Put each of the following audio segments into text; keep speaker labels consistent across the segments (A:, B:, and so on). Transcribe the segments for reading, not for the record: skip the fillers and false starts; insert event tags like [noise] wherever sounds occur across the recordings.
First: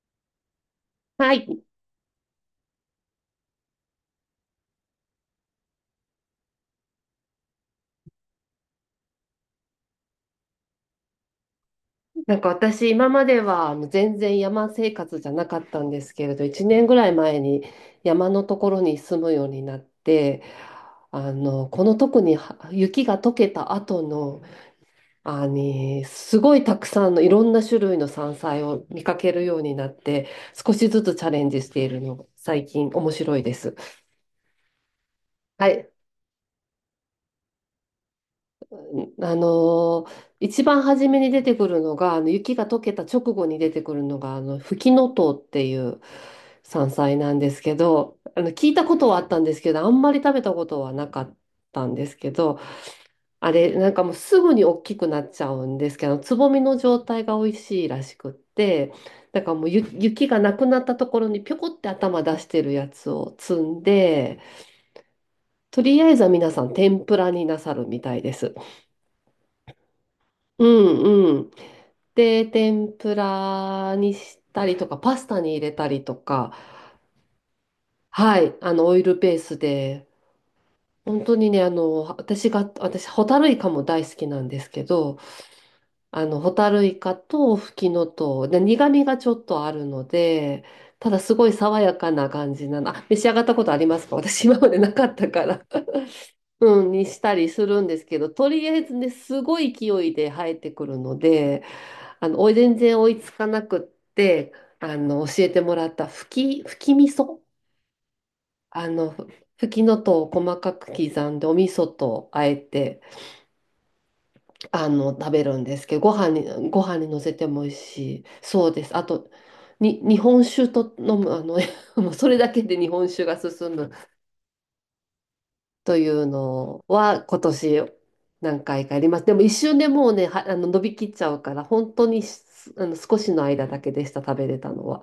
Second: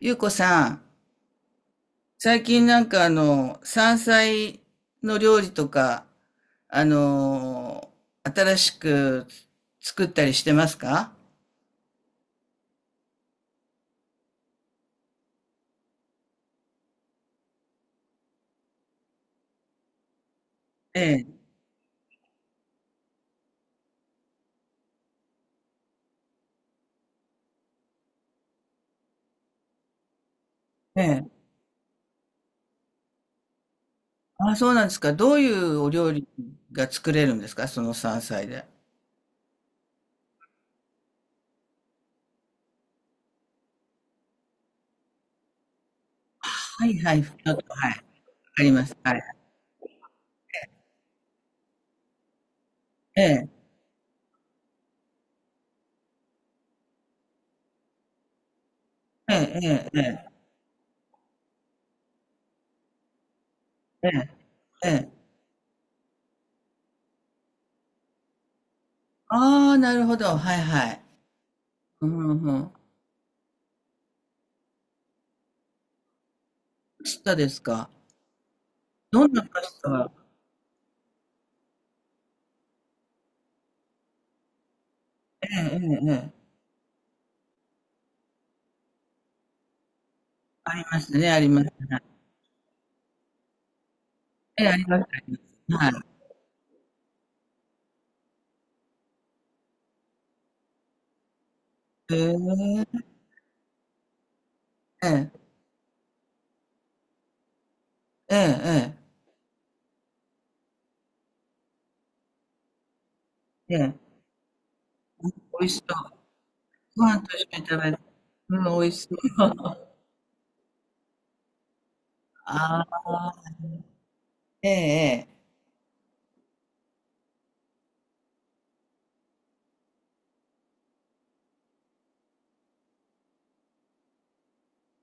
A: ゆうこさん、
B: はい。
A: 最近なんか山菜の料理とか、あの新しく作ったりしてますか？
B: なんか私、今までは全然山生活じゃなかったんですけれど、1年ぐらい前に山のところに住むようになって、
A: ええ、
B: この特には雪が溶けた後の、すごいたくさんのいろんな種類の山菜を見かけるようになって、少しず
A: え
B: つチャ
A: え。
B: レンジしているのが最近面白いです。
A: あ、そうなんですか。どうい
B: は
A: うお
B: い。
A: 料理が作れるんですか、その山菜で？
B: 一番初めに出てくるのが、雪が溶けた直後に出てくるのが、フキノトウっていう
A: は
B: 山
A: いは
B: 菜
A: い。ち
B: なんで
A: ょっ
B: す
A: と、
B: け
A: はい。わ
B: ど、
A: か
B: 聞
A: り
B: いた
A: ま
B: こ
A: す。
B: と
A: は
B: はあ
A: い。
B: ったんですけど、あんまり食べたことはなかったんですけど、
A: ええ、
B: あれ、なんかもうすぐに大きくなっちゃうんですけど、つぼみの状態が美味しいらしくって、
A: え
B: だから
A: え、
B: もう
A: ええ、え
B: 雪がなくなったところにぴょこって頭出してるやつを摘ん
A: え、
B: で、
A: ええ。
B: とりあえずは皆さん天ぷらになさるみたいです。
A: ああ、なるほど。はい
B: う
A: はい。
B: んうん。
A: うんうん
B: で、
A: うん。パ
B: 天ぷらにしたりとか、パスタに入れたりとか、
A: スタですか？
B: はい、オイル
A: どん
B: ベー
A: な
B: ス
A: パス
B: で、
A: タ？
B: 本当にね、私、ホタルイカも大好きなんですけど、
A: ええ、ええ、ええ。
B: ホタルイカとフキノトウで、苦味がちょっとあるので、
A: ありま
B: た
A: す
B: だ
A: ね、
B: す
A: あ
B: ご
A: り
B: い
A: ます。
B: 爽やかな感じなの。あ、召し上がったことありますか？私今
A: ええ、
B: ま
A: あ
B: で
A: り
B: な
A: ま
B: か
A: す。
B: ったから。
A: は
B: [laughs] うん、にしたりするんですけど、とりあえずね、すごい勢いで生えてくるので、
A: い。へ
B: 全然
A: え。
B: 追いつかなくって、
A: ええ。
B: 教えてもらった吹き味噌。あ
A: ええ
B: の、吹きのとを細かく刻んで、お味噌とあえて、
A: ええ。ええ。
B: 食べるん
A: 美味
B: で
A: し
B: すけど、
A: そう。
B: ご飯
A: ご
B: に乗
A: 飯
B: せ
A: と
B: て
A: 一緒
B: も
A: に
B: 美味
A: 食べ
B: し
A: る？
B: い。
A: う
B: そう
A: ん、
B: で
A: 美
B: す。
A: 味
B: あ
A: し
B: と、
A: そう。
B: に、日本酒と飲む、[laughs] もうそれ
A: [laughs]
B: だけで
A: あ
B: 日本酒
A: あ、
B: が進む
A: ええええ。
B: というのは、今年何回かやります。でも一瞬でもうね、は、あの、伸びきっちゃうから、本当にしあの、少しの間だけでした、食べれたのは。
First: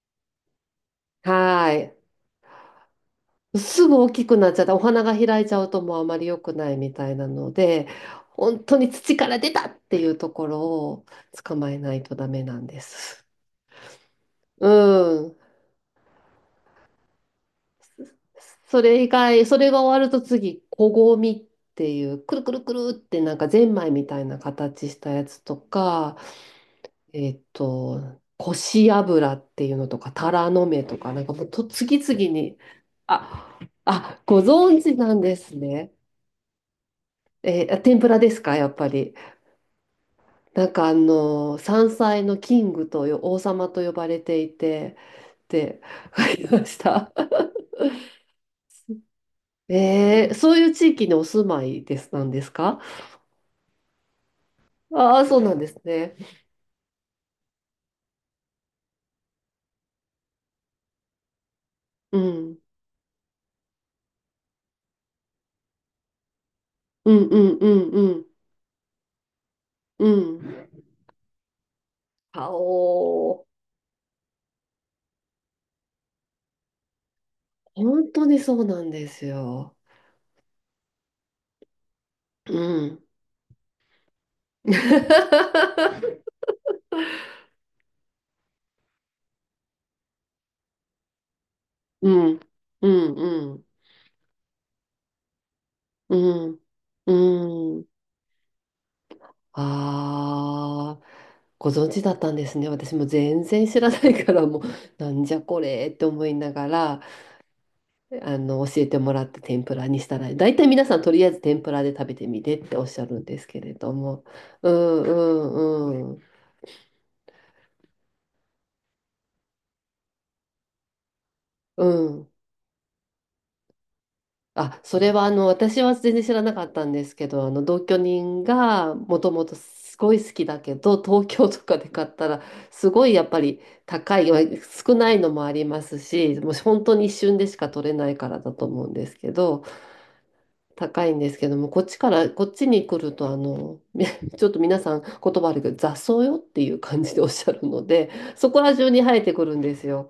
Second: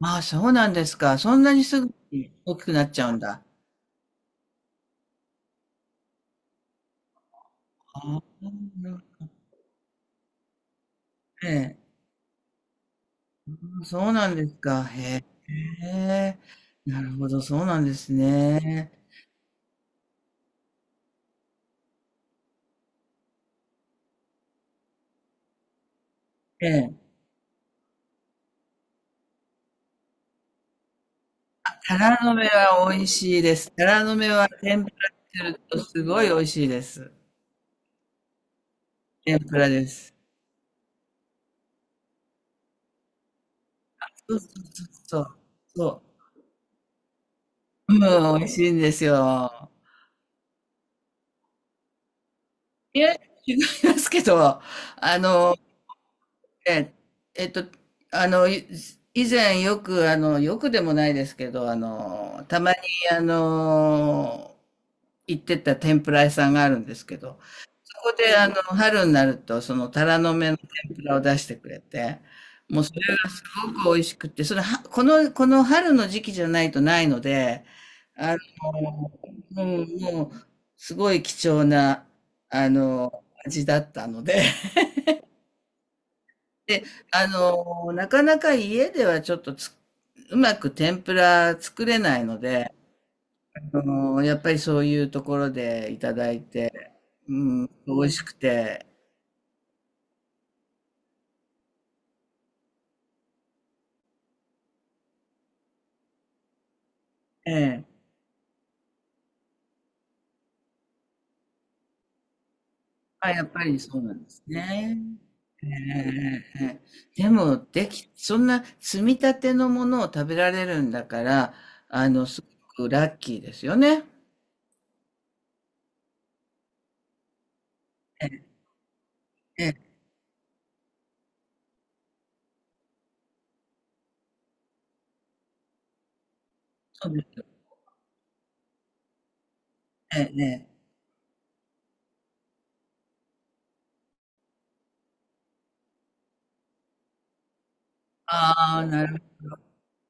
A: まあ、そうなんですか。そんなに
B: はー
A: すぐ
B: い。
A: に大きくなっちゃうんだ。
B: すぐ大きくなっちゃって、お花が開いちゃうともうあまり良くないみたいなので、
A: ああ、
B: 本当に土から出たっていうところを
A: え
B: 捕まえ
A: え。
B: ないとダメなんです。
A: そうなんです
B: う
A: か。へ
B: ん。
A: え。なるほど、そうなんですね。
B: それが終わると次、こごみっていう、くるくるくるってなんかゼンマイみたいな形したやつとか、
A: ええ。
B: えっと、こし油っていうのとか、タラの芽とか、なんかもうと
A: タ
B: 次々
A: ラの芽
B: に、
A: は美味しいで
B: あ、
A: す。タラの
B: あ、
A: 芽
B: ご
A: は
B: 存
A: 天ぷ
B: 知なんで
A: らに
B: す
A: すると
B: ね。
A: すごい美味しいです。
B: 天ぷらですか、やっぱり。
A: 天ぷらです。
B: なんか山菜のキングと王様と呼ばれ
A: そう
B: て
A: そう
B: い
A: そう
B: て
A: そう。
B: って
A: そ
B: 書きました。[laughs]
A: う。うん、美味しいんですよ。
B: そういう地域にお住まいですなんですか？
A: いえ、違いますけど、
B: あ
A: あ
B: あー、そうな
A: の、
B: んですね。
A: え、えっと、あの、い以前よく、よくでもないですけど、
B: うん。
A: たまに、あの、行ってた天ぷら屋さんがあるんです
B: う
A: け
B: んう
A: ど、
B: んうんうん
A: 春になると、タ
B: う
A: ラの芽の
B: ん。
A: 天ぷらを出してくれて、
B: あ
A: もうそれがす
B: お
A: ごく美味しくって、それは、この春の時期じゃないとないので、
B: ー、本当
A: あ
B: にそうなんで
A: の、
B: す
A: う
B: よ。
A: ん、もう、すごい貴重な、
B: うん。
A: 味だったので、
B: [laughs]
A: [laughs] で、なかなか家ではちょっとうまく天ぷら作れ
B: う
A: ないの
B: ん
A: で、
B: うんうん
A: やっぱりそういうところでいた
B: う
A: だい
B: ん
A: て、うん、
B: うん。
A: 美味しくて、
B: ああ、ご存知だったんですね。私も全然知らないから、もう、なんじゃこれって思いながら、
A: ええ、
B: 教えてもらって天ぷらにしたら、大体皆さんとりあえず天ぷらで食べてみてっておっしゃるん
A: あ、
B: で
A: や
B: す
A: っ
B: け
A: ぱ
B: れ
A: り
B: ど
A: そうなん
B: も。
A: です
B: う
A: ね。
B: んう
A: ええ
B: んうん。
A: ええええ。でも、そんな積み立てのものを食べられるんだから、
B: うん
A: すごくラッキーですよね。
B: あ、それは私は全然知らなかったんですけど、同居人がもともと
A: ええ、
B: すごい好きだけど、東京とかで買ったらすごいやっぱり高い、まあ少ないのもありますし、もう本当に
A: そう
B: 一
A: です
B: 瞬
A: よ。
B: でしか取れないからだと思うんですけど、
A: ええええ。
B: 高いんですけども、こっちに来ると[laughs] ちょっと皆さん言葉悪いけど、雑草よっていう感じでおっしゃるので、そこら
A: ああ、
B: 中に
A: な
B: 生
A: る
B: えてく
A: ほど。
B: るんですよ。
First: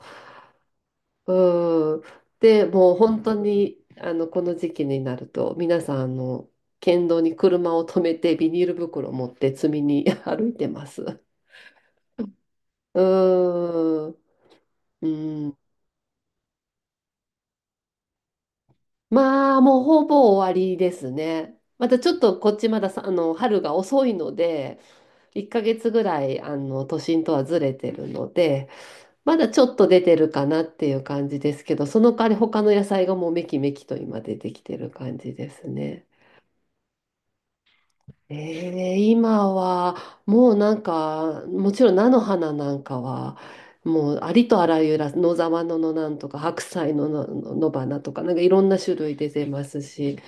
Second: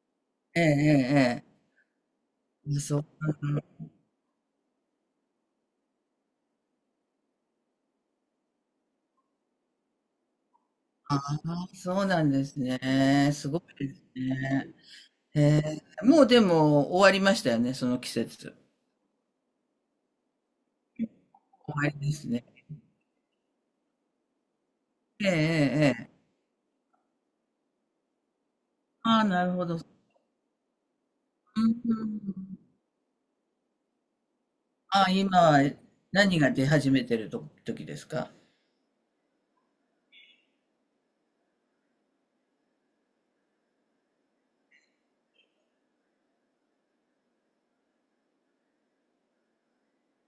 A: ええええ
B: うん。で、
A: ええ。
B: もう
A: そう、
B: 本当に、この時期になると、皆さん、県道に車を止めて、ビニール袋を持って積みに [laughs] 歩いてます。う
A: ああ、そうなんですね。すごいです
B: ーん。
A: ね。
B: う
A: え
B: ん。
A: え、もうでも終わりましたよね、その季節。
B: まあ、もうほぼ終わりですね。
A: 終
B: ま
A: わ
B: た
A: り
B: ち
A: で
B: ょっ
A: す
B: と
A: ね。
B: こっちまださ、あの、春が遅いので、
A: ええ
B: 1ヶ
A: ええ
B: 月ぐ
A: ええ。
B: らい、都心とはずれてるので、
A: ああ、
B: ま
A: な
B: だ
A: る
B: ち
A: ほ
B: ょっ
A: ど。うん
B: と出てるかなっていう感じで
A: う
B: すけ
A: ん
B: ど、そ
A: う
B: の代わり
A: ん。
B: 他の野菜がもうめきめきと今出てきてる
A: あ、
B: 感じ
A: 今
B: です
A: は
B: ね。
A: 何が出始めてると時ですか？
B: 今はもうなんかもちろん菜の花なんかはもうありとあらゆる野沢菜のなんとか白菜のの野花とかなんかいろんな種類出てますし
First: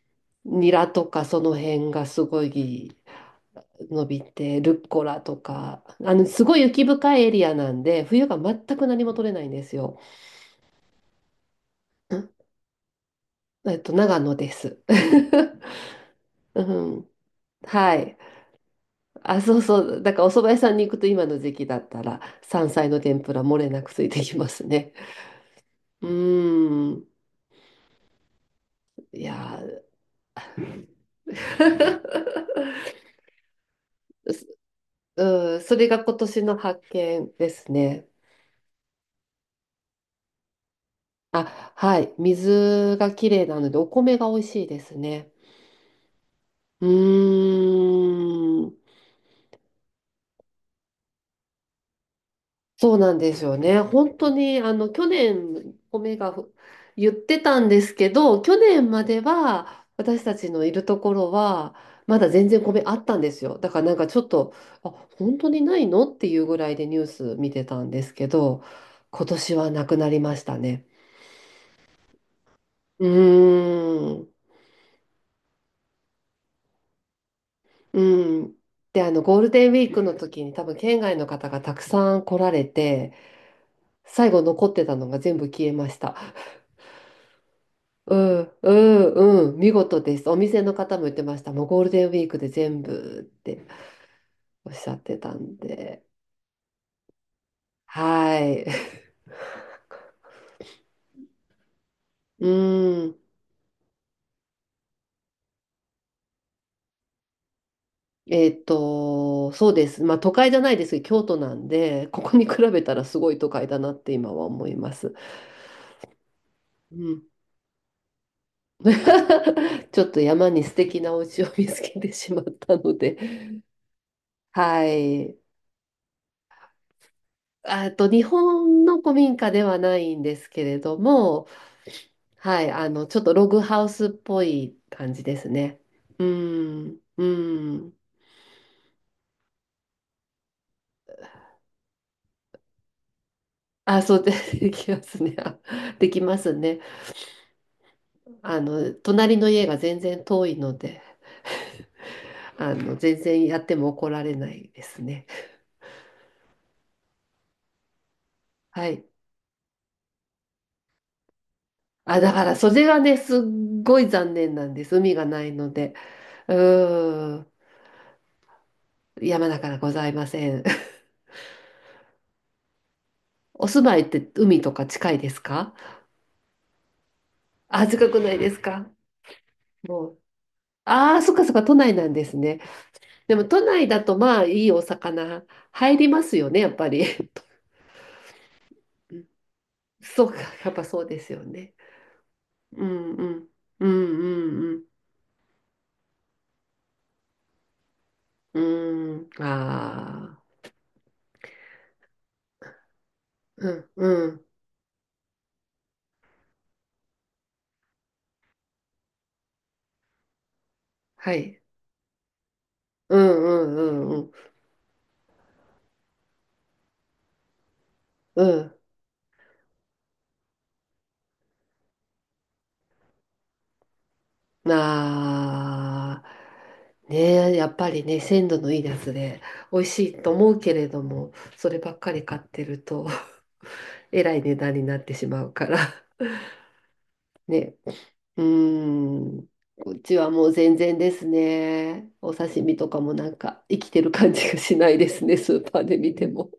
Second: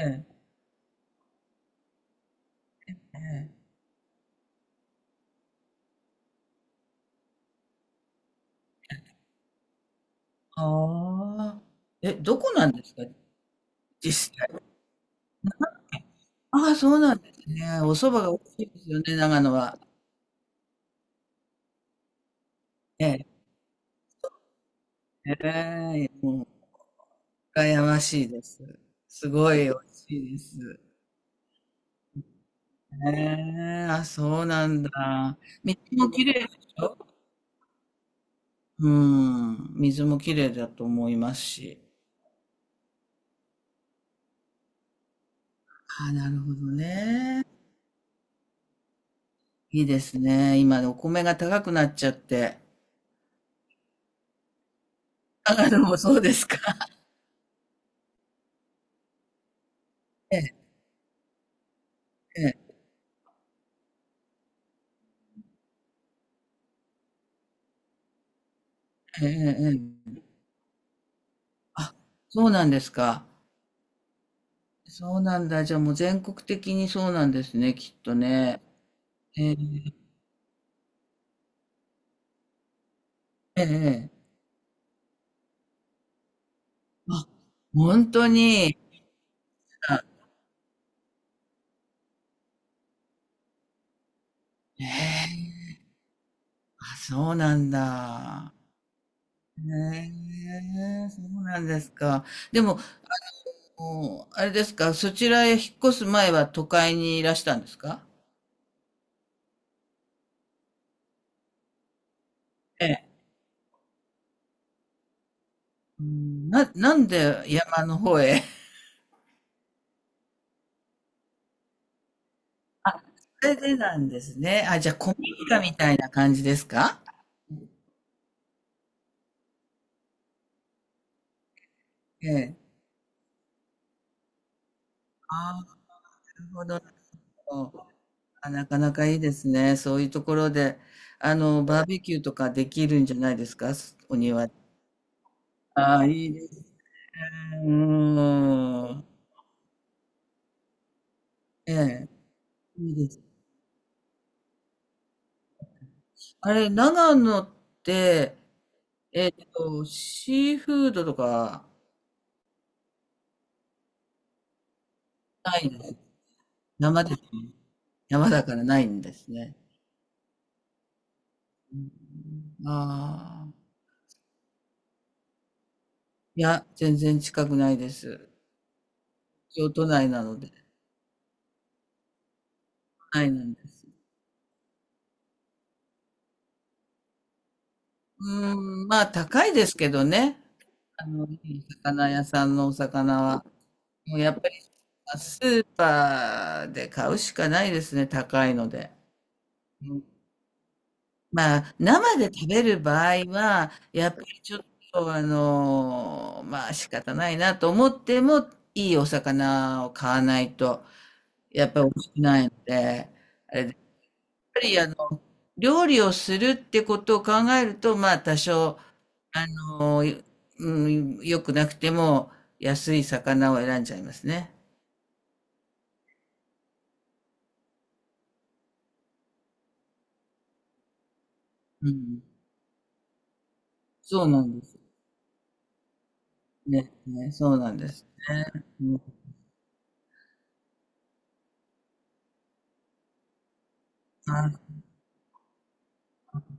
A: ええ、
B: ニラとかその辺がすごい
A: ええ。
B: 伸びてルッコラとかすごい雪深いエリアなんで冬が全く何も取れないんですよ。
A: ああ。え、
B: ん
A: どこなんですか、
B: えっと長
A: 実
B: 野
A: 際？
B: です。[laughs] う
A: ああ、そう
B: ん、
A: なんですね。お
B: は
A: 蕎
B: い
A: 麦が美味しいですよね、
B: あ、
A: 長野
B: そう
A: は。
B: そう。だからお蕎麦屋さんに行くと今の時期だったら山菜の
A: え
B: 天
A: え。
B: ぷら漏れなくついてきますね。
A: え
B: う
A: え、も
B: ーん。
A: う、羨ましいです。
B: い
A: すご
B: や
A: い美味
B: ー
A: しいです。
B: [laughs]
A: ええ、あ、そ
B: す
A: うなんだ。
B: うん、そ
A: 水
B: れが
A: も
B: 今
A: きれ
B: 年
A: いでし
B: の発
A: ょ？
B: 見ですね。
A: うん。水もきれいだと思います
B: あ、
A: し。
B: はい。水がきれいなのでお米が美味しいですね。
A: ああ、なるほど
B: う
A: ね。
B: ーん。
A: いいですね。今、お米が高くなっちゃって。
B: そうなんですよね。本当に、あの、去
A: あ、
B: 年、
A: でもそ
B: 米
A: うで
B: が
A: す
B: ふ
A: か。[laughs]
B: 言ってたんですけど、去年までは、私た
A: え
B: ち
A: え、
B: のいるところは、まだ全
A: え
B: 然
A: え、
B: 米あったんですよ。だからなんかちょっと、あ、本当にないのっていうぐらいでニュース見てたんですけど、今
A: えええ
B: 年
A: え
B: は
A: ええ
B: なくなり
A: ええ、
B: ましたね。
A: あ、そうなんです
B: う
A: か。
B: ーん、
A: そうなんだ。じゃあもう全国的にそうなんですね、きっ
B: う
A: と
B: ん。
A: ね。
B: で、ゴール
A: ええ、
B: デンウィークの時に多分県外の方がたくさん来られて、
A: ええええ。
B: 最後残ってたのが全部消えました。
A: あ、本
B: う
A: 当
B: ん、う
A: に。
B: ん、うん、見事
A: あ、
B: です。お店の方も言ってました。もうゴールデンウィークで全部っておっ
A: え
B: しゃってたん
A: え、
B: で。
A: あ、そうなん
B: は
A: だ。
B: い。[laughs]
A: へえ、そうなんですか。
B: う
A: でも、
B: ん。
A: もう、あれですか、そちらへ引っ越す前は都会にいらしたんですか？
B: えっと、そうです。まあ都会じゃないですけど、京都なんで、ここに比べ
A: え
B: たら
A: え。
B: すごい都会だなって今は思います。
A: うん、な
B: う
A: ん
B: ん。
A: で山の方へ？
B: [laughs] ちょっと山に素敵なお家を見つけてしまったの
A: あ、
B: で。
A: それでなんですね。あ、
B: は
A: じゃあ、古民
B: い。
A: 家みたいな感じですか？
B: あと、日本の古民家ではないんですけれども、
A: ええ。
B: はい、ちょっとログハウスっぽい感じです
A: ああ、な
B: ね。う
A: るほど、なる
B: ん、う
A: ほど。
B: ん。
A: あ、なかなかいいですね。そういうところで、バーベキューとかできるんじゃないですか、
B: あ、そ
A: お
B: うで、
A: 庭で？
B: [laughs] できますね。
A: ああ、
B: でき
A: いい
B: ま
A: で
B: す
A: すね。
B: ね。
A: うーん。
B: 隣の家が全然遠いので、
A: ええ、いいで
B: 全
A: す。
B: 然やっても怒られないですね。
A: あれ、長野って、
B: はい。
A: シーフードとか？
B: あ、だから、それがね、すっごい残念なんです。海がない
A: ない
B: の
A: んで
B: で。
A: す。
B: う
A: 生です
B: ー
A: ね。
B: ん。
A: 山だからないんです
B: 山
A: ね。
B: だからございません。
A: うん、あ
B: [laughs]
A: あ。
B: お住まいって海とか近いですか？
A: いや、全然近くない
B: あ、
A: で
B: 近く
A: す。
B: ないですか？
A: 京都内
B: もう。
A: なので、
B: ああ、そっかそっか、都内なんですね。
A: はい、
B: で
A: な
B: も
A: ん
B: 都
A: です。
B: 内だとまあいいお魚入りますよね、やっぱり。[laughs]
A: うーん、まあ高いですけど
B: そう
A: ね、
B: か、やっぱそうです
A: い
B: よ
A: い
B: ね。
A: 魚屋さんのお
B: うん
A: 魚
B: う
A: は。
B: ん。う
A: もうやっぱり、
B: んうん
A: スーパーで買うしかないですね、高い
B: う
A: ので。
B: ん。うん。
A: うん、
B: ああ。
A: まあ、生で食べる場合
B: う
A: は、
B: ん
A: やっぱ
B: う
A: り
B: ん。
A: ちょっと、まあ仕方ないなと思っても、いいお魚を買わないと、
B: はい。
A: やっぱり美味しくないので、
B: うん
A: あれ
B: うんうんうん。
A: ぱりあの、料理をするってことを考えると、まあ多
B: うん。
A: 少、あの、うん、良くなくても安い魚を選んじゃいますね。
B: ああ。ねえ、やっぱりね、鮮度のいいやつで美味しいと思うけれども、それ
A: う
B: ばっか
A: ん。
B: り買ってると、[laughs] え
A: そう
B: ら
A: な
B: い
A: ん
B: 値
A: で
B: 段
A: す。
B: になってしまうから。
A: ね、そうな
B: ね、
A: んです
B: うー
A: ね。うん、
B: ん。こっちはもう全然ですね。お刺身とかもなんか生きてる感
A: な
B: じ
A: る
B: がしないですね、スーパーで見ても。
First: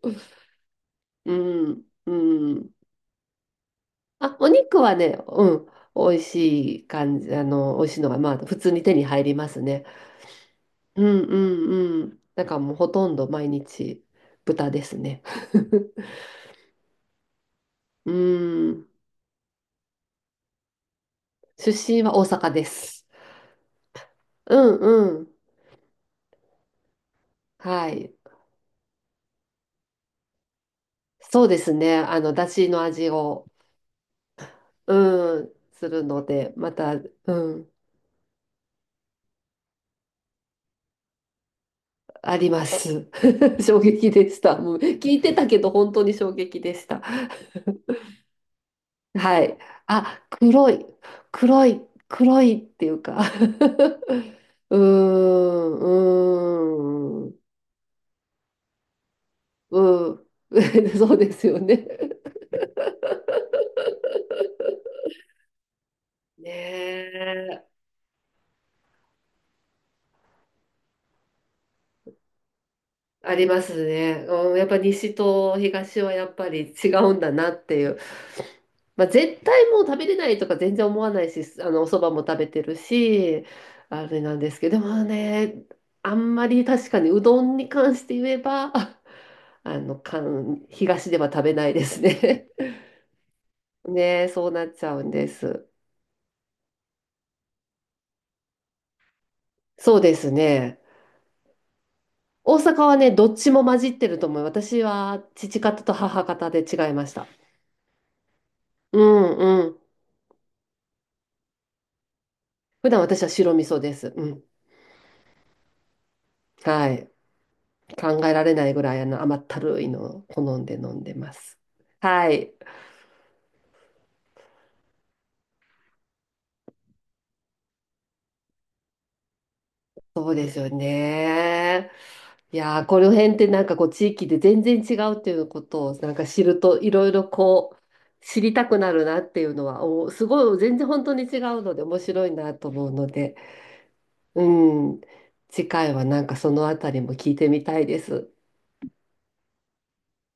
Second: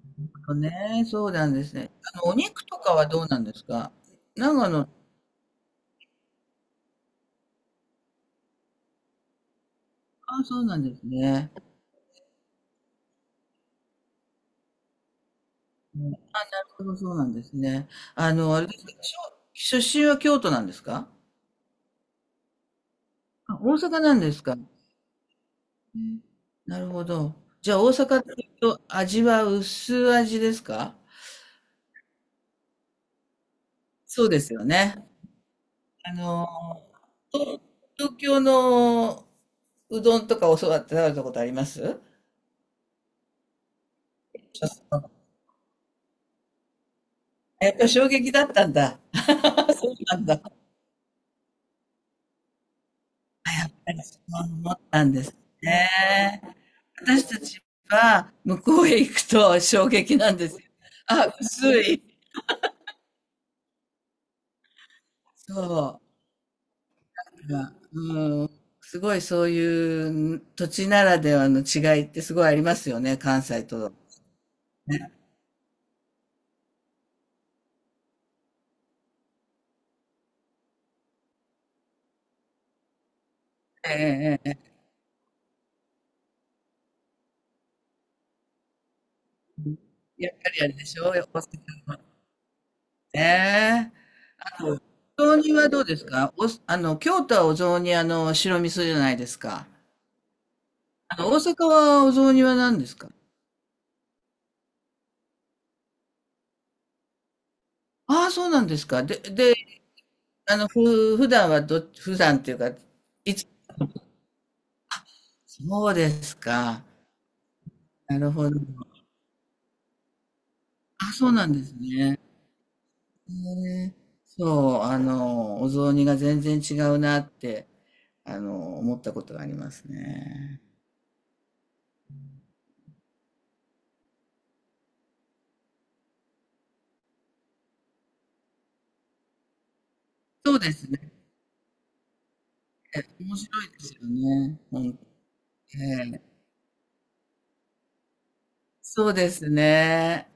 A: ほどね。そう
B: う
A: なんです
B: ん、
A: ね。
B: う
A: お肉
B: ん。
A: とかはどうなんですか、
B: あ、お
A: 長
B: 肉
A: 野？
B: はね、うん、美味しい感じ、美味しいのが、まあ、普通に手に入りますね。
A: あ、そうなんで
B: う
A: す
B: ん、う
A: ね。
B: ん、うん。なんかもうほとんど毎日豚ですね。[laughs]
A: ね、そうそうなんですね。
B: う
A: あれです
B: ん。
A: か、出身は京都なんですか？
B: 出身は大阪です。
A: あ、大阪なんです
B: う
A: か？
B: ん、うん。
A: うん、なるほど。じゃあ
B: は
A: 大
B: い。
A: 阪っていうと味は薄味ですか？
B: そうですね。だしの味を
A: そうですよね。
B: うん、する
A: あ
B: ので、ま
A: の、
B: た、う
A: と
B: ん、
A: 東京のうどんとか教わって食べたことあります？
B: あります。[laughs] 衝撃でした。
A: ちょ
B: もう
A: っ
B: 聞
A: と
B: いてたけど、本当に衝撃でした。
A: やっぱり衝撃だったんだ。
B: はい。
A: [laughs] そうな
B: あ、
A: んだ。そう
B: 黒い、黒い、黒いっていうか [laughs] うー
A: なんですね。
B: ん、
A: 私
B: うーん、
A: たちは向こうへ行くと衝
B: う
A: 撃
B: ん。
A: なんですよ。
B: [laughs] そうで
A: あ、
B: すよ
A: 薄
B: ね。
A: い。そ
B: ねえ。
A: う。すごいそういう土地ならではの違いってすごいありますよね、
B: あ
A: 関
B: りま
A: 西
B: す
A: と。
B: ね。うん、やっぱ西と東はやっぱり違うんだなっていう。まあ、絶対もう食べれないとか全然思わないし、お蕎麦も食べてるし、あれなん
A: え
B: で
A: え
B: す
A: ええ、
B: けど、でもね、あんまり確かにうどんに関して言えば、[laughs]
A: やっぱり
B: 関
A: あれでしょ、
B: 東で
A: 大
B: は
A: 阪
B: 食べないで
A: は。
B: すね。[laughs]
A: ねえ。
B: ね、そうなっ
A: お
B: ちゃうんで
A: 雑煮
B: す。
A: はどうですか？京都はお雑煮、白味噌じゃないですか。
B: そうですね。
A: 大阪はお雑煮は
B: 大
A: 何
B: 阪
A: で
B: は
A: すか？
B: ね、どっちも混じってると思う。私は父方と母方で違いました。
A: ああ、そうなんです
B: う
A: か。で、
B: ん
A: で、
B: うん。
A: 普段は普段っていうか、
B: 普段私は
A: いつ、
B: 白味噌です。うん。
A: そうですか。
B: はい。
A: な
B: 考
A: る
B: えら
A: ほど。
B: れないぐらい甘ったるいのを好んで飲ん
A: あ、
B: で
A: そう
B: ま
A: なん
B: す。
A: ですね。
B: はい。
A: ね、そう、お雑煮が全然違うなって、思ったことがあります
B: そうです
A: ね。
B: よね。いやー、この辺ってなんかこう地域で全然違うっていうことをなんか知るといろいろこう知りたくなるなっていうのはおす
A: そ
B: ごい
A: うで
B: 全然
A: す
B: 本
A: ね。
B: 当に違うので面白いなと思うの
A: 面
B: で、
A: 白いですよ
B: う
A: ね。え
B: ん。次回はな
A: え、
B: んかそのあたりも聞いてみたいです。
A: そうですね。